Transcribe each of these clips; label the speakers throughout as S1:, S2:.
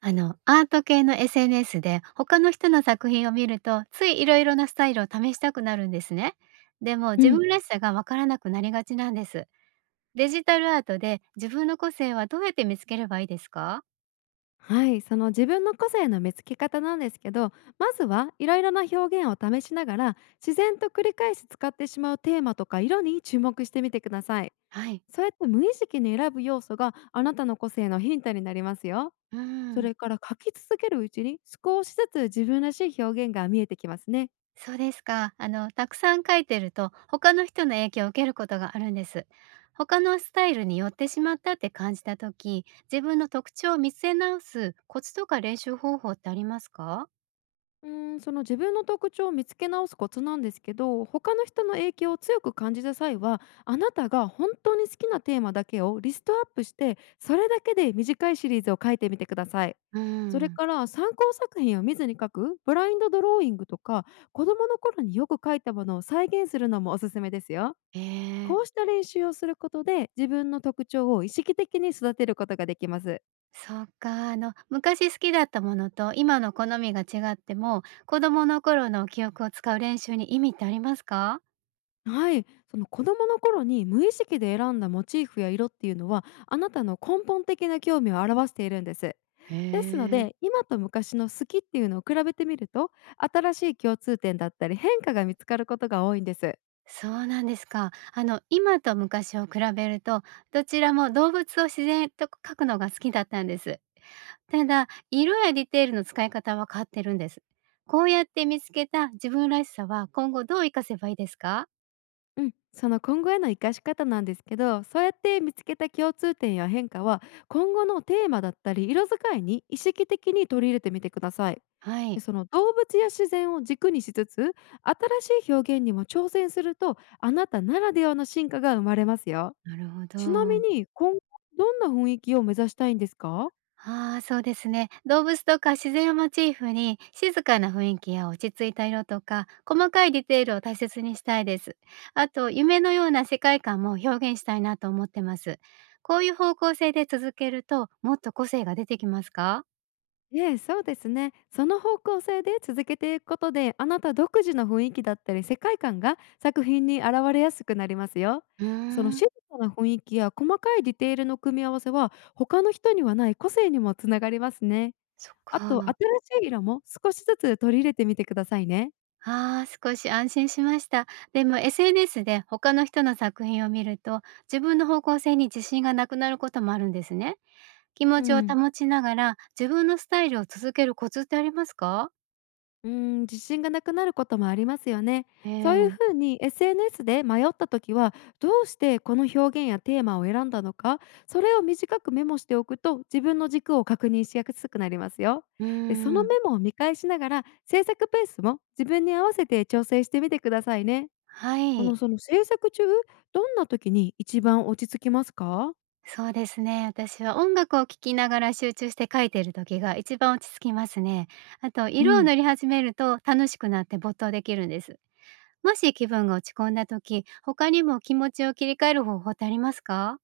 S1: アート系の SNS で他の人の作品を見ると、ついいろいろなスタイルを試したくなるんですね。でも
S2: う
S1: 自
S2: ん、
S1: 分らしさがわからなくなりがちなんです。デジタルアートで自分の個性はどうやって見つければいいですか？
S2: はい、その自分の個性の見つけ方なんですけど、まずはいろいろな表現を試しながら、自然と繰り返し使ってしまうテーマとか色に注目してみてください。
S1: はい。
S2: そうやって無意識に選ぶ要素があなたの個性のヒントになりますよ。
S1: う
S2: それ
S1: ん。
S2: から書き続けるうちに少しずつ自分らしい表現が見えてきますね。
S1: そうですか。たくさん描いてると他の人の影響を受けることがあるんです。他のスタイルに寄ってしまったって感じた時、自分の特徴を見つけ直すコツとか練習方法ってありますか？
S2: うーん、その自分の特徴を見つけ直すコツなんですけど、他の人の影響を強く感じた際は、あなたが本当に好きなテーマだけをリストアップして、それだけで短いシリーズを書いてみてください。
S1: うー
S2: それ
S1: ん。
S2: から参考作品を見ずに書くブラインドドローイングとか、子どもの頃によく書いたものを再現するのもおすすめですよ。
S1: え
S2: こうし
S1: え。
S2: た練習をすることで自分の特徴を意識的に育てることができます。
S1: そっか、昔好きだったものと今の好みが違っても、子供の頃の記憶を使う練習に意味ってありますか？
S2: はい、その子供の頃に無意識で選んだモチーフや色っていうのはあなたの根本的な興味を表しているんです。
S1: へ
S2: ですの
S1: え。
S2: で今と昔の好きっていうのを比べてみると、新しい共通点だったり変化が見つかることが多いんです。
S1: そうなんですか。今と昔を比べると、どちらも動物を自然と描くのが好きだったんです。ただ、色やディテールの使い方は変わってるんです。こうやって見つけた自分らしさは、今後どう活かせばいいですか？
S2: うん、その今後への生かし方なんですけど、そうやって見つけた共通点や変化は、今後のテーマだったり色使いに意識的に取り入れてみてください。
S1: は
S2: で、
S1: い。
S2: その動物や自然を軸にしつつ、新しい表現にも挑戦するとあなたならではの進化が生まれますよ。
S1: なるほ
S2: ちなみ
S1: ど。
S2: に今後どんな雰囲気を目指したいんですか？
S1: ああ、そうですね。動物とか自然をモチーフに、静かな雰囲気や落ち着いた色とか、細かいディテールを大切にしたいです。あと、夢のような世界観も表現したいなと思ってます。こういう方向性で続けると、もっと個性が出てきますか？
S2: ええ、そうですね。その方向性で続けていくことで、あなた独自の雰囲気だったり世界観が作品に現れやすくなりますよ。
S1: うー
S2: その
S1: ん、
S2: 静かな雰囲気や細かいディテールの組み合わせは、他の人にはない個性にもつながりますね。
S1: そっ
S2: あと、新
S1: か。
S2: しい色も少しずつ取り入れてみてくださいね。
S1: ああ、少し安心しました。でも SNS で他の人の作品を見ると、自分の方向性に自信がなくなることもあるんですね。気持
S2: う
S1: ちを
S2: ん。
S1: 保ちながら、自分のスタイルを続けるコツってありますか？
S2: うーん、自信がなくなることもありますよね。
S1: え
S2: そういう
S1: え。
S2: ふうに SNS で迷った時は、どうしてこの表現やテーマを選んだのか、それを短くメモしておくと自分の軸を確認しやすくなりますよ。
S1: うー
S2: で、その
S1: ん、
S2: メモを見返しながら制作ペースも自分に合わせて調整してみてくださいね。
S1: はい、
S2: その制作中、どんな時に一番落ち着きますか？
S1: そうですね。私は音楽を聴きながら集中して書いてる時が一番落ち着きますね。あと
S2: う
S1: 色を
S2: ん
S1: 塗り始めると楽しくなって没頭できるんです。もし気分が落ち込んだ時、他にも気持ちを切り替える方法ってありますか？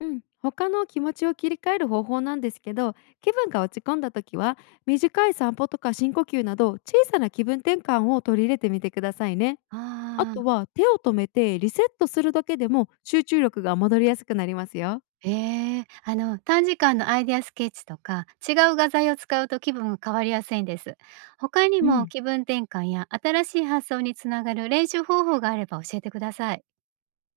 S2: うん、他の気持ちを切り替える方法なんですけど、気分が落ち込んだ時は、短い散歩とか深呼吸など小さな気分転換を取り入れてみてくださいね。あ
S1: あ
S2: と
S1: あ。
S2: は手を止めてリセットするだけでも集中力が戻りやすくなりますよ。
S1: ええ、短時間のアイデアスケッチとか、違う画材を使うと気分が変わりやすいんです。他に
S2: う
S1: も
S2: ん。
S1: 気分転換や新しい発想につながる練習方法があれば教えてください。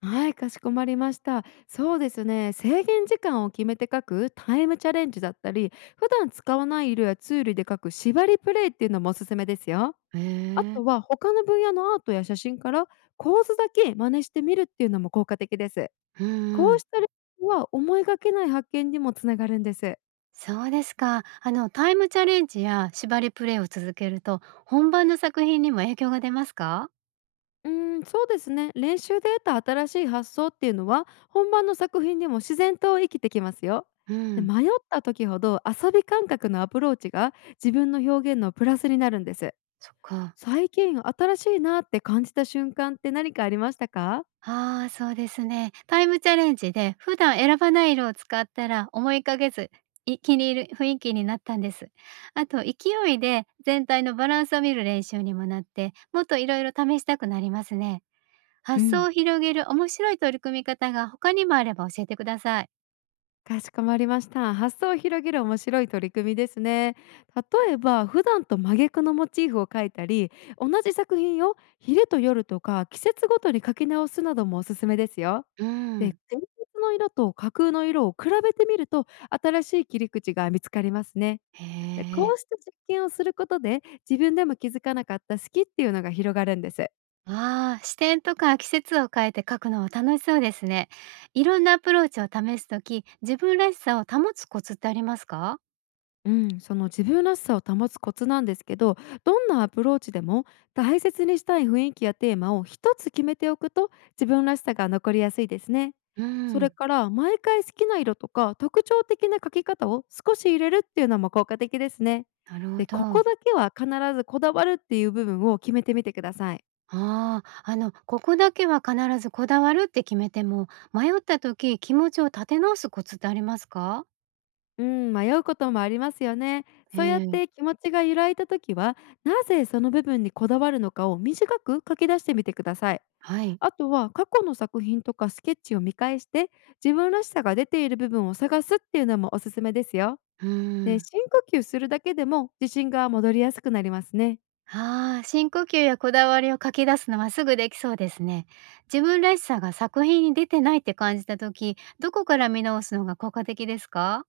S2: はい、かしこまりました。そうですね、制限時間を決めて書くタイムチャレンジだったり、普段使わない色やツールで書く縛りプレイっていうのもおすすめですよ。
S1: へ
S2: あ
S1: え、
S2: とは他の分野のアートや写真から構図だけ真似してみるっていうのも効果的です。
S1: うんう
S2: こう
S1: ん。
S2: した練習は思いがけない発見にもつながるんです。
S1: そうですか。あのタイムチャレンジや縛りプレイを続けると、本番の作品にも影響が出ますか？
S2: うーん、そうですね。練習で得た新しい発想っていうのは本番の作品にも自然と生きてきますよ。
S1: う
S2: で、
S1: ん、
S2: 迷った時ほど遊び感覚のアプローチが自分の表現のプラスになるんです。
S1: そっか。
S2: 最近新しいなって感じた瞬間って何かありましたか？
S1: ああ、そうですね。タイムチャレンジで普段選ばない色を使ったら思いかけず、い気に入る雰囲気になったんです。あと勢いで全体のバランスを見る練習にもなって、もっといろいろ試したくなりますね。
S2: う
S1: 発想
S2: ん。
S1: を広げる面白い取り組み方が他にもあれば教えてください。
S2: かしこまりました。発想を広げる面白い取り組みですね。例えば普段と真逆のモチーフを描いたり、同じ作品を昼と夜とか季節ごとに描き直すなどもおすすめですよ。
S1: う
S2: で、
S1: ん。
S2: 前日の色と架空の色を比べてみると新しい切り口が見つかりますね。
S1: へ
S2: で、こ
S1: え。
S2: うした実験をすることで自分でも気づかなかった好きっていうのが広がるんです。
S1: ああ、視点とか季節を変えて描くのは楽しそうですね。いろんなアプローチを試すとき、自分らしさを保つコツってありますか？
S2: うん、その自分らしさを保つコツなんですけど、どんなアプローチでも大切にしたい雰囲気やテーマを一つ決めておくと自分らしさが残りやすいですね。
S1: う
S2: それ
S1: ん。
S2: から毎回好きな色とか特徴的な描き方を少し入れるっていうのも効果的ですね。
S1: なるほ
S2: で、こ
S1: ど。
S2: こだけは必ずこだわるっていう部分を決めてみてください。
S1: ああ、ここだけは必ずこだわるって決めても、迷った時、気持ちを立て直すコツってありますか？
S2: うん、迷うこともありますよね。
S1: え
S2: そうやっ
S1: え、
S2: て気持ちが揺らいだ時は、なぜその部分にこだわるのかを短く書き出してみてください。
S1: はい。
S2: あとは過去の作品とかスケッチを見返して、自分らしさが出ている部分を探すっていうのもおすすめですよ。
S1: うー
S2: で、
S1: ん。
S2: 深呼吸するだけでも自信が戻りやすくなりますね。
S1: ああ、深呼吸やこだわりを書き出すのはすぐできそうですね。自分らしさが作品に出てないって感じた時、どこから見直すのが効果的ですか？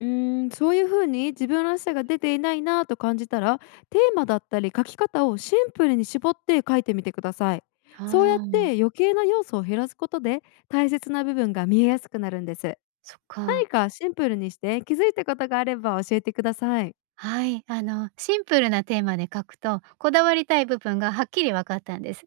S2: うーん、そういうふうに自分らしさが出ていないなぁと感じたら、テーマだったり書き方をシンプルに絞って書いてみてください。そうやっ
S1: ああ
S2: て
S1: ー、
S2: 余計な要素を減らすことで大切な部分が見えやすくなるんです。
S1: そっか。
S2: 何かシンプルにして気づいたことがあれば教えてください。
S1: はい、あのシンプルなテーマで書くとこだわりたい部分がはっきり分かったんです。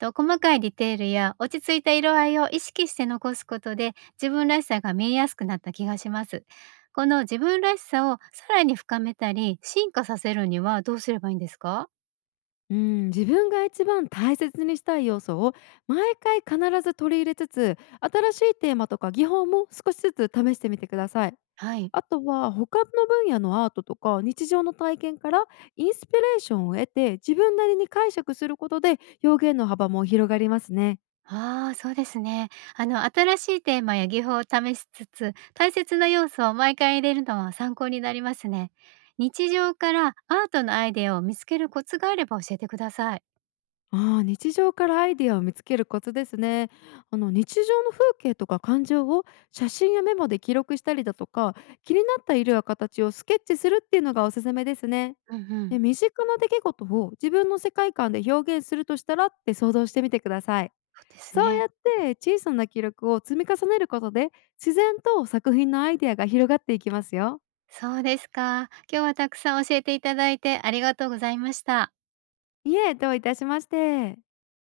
S1: あと細かいディテールや落ち着いた色合いを意識して残すことで自分らしさが見えやすくなった気がします。この自分らしさをさらに深めたり進化させるにはどうすればいいんですか？
S2: うん、自分が一番大切にしたい要素を毎回必ず取り入れつつ、新しいテーマとか技法も少しずつ試してみてください。
S1: はい。
S2: あとは他の分野のアートとか日常の体験からインスピレーションを得て、自分なりに解釈することで表現の幅も広がりますね。
S1: ああ、そうですね。新しいテーマや技法を試しつつ、大切な要素を毎回入れるのは参考になりますね。日常からアートのアイデアを見つけるコツがあれば教えてください。
S2: ああ、日常からアイディアを見つけるコツですね。あの日常の風景とか感情を写真やメモで記録したりだとか、気になった色や形をスケッチするっていうのがおすすめですね。
S1: うんう
S2: で、
S1: ん。
S2: 身近な出来事を自分の世界観で表現するとしたらって想像してみてください。
S1: そうです
S2: そうや
S1: ね。
S2: って小さな記録を積み重ねることで、自然と作品のアイディアが広がっていきますよ。
S1: そうですか。今日はたくさん教えていただいてありがとうございました。
S2: いえ、どういたしまして。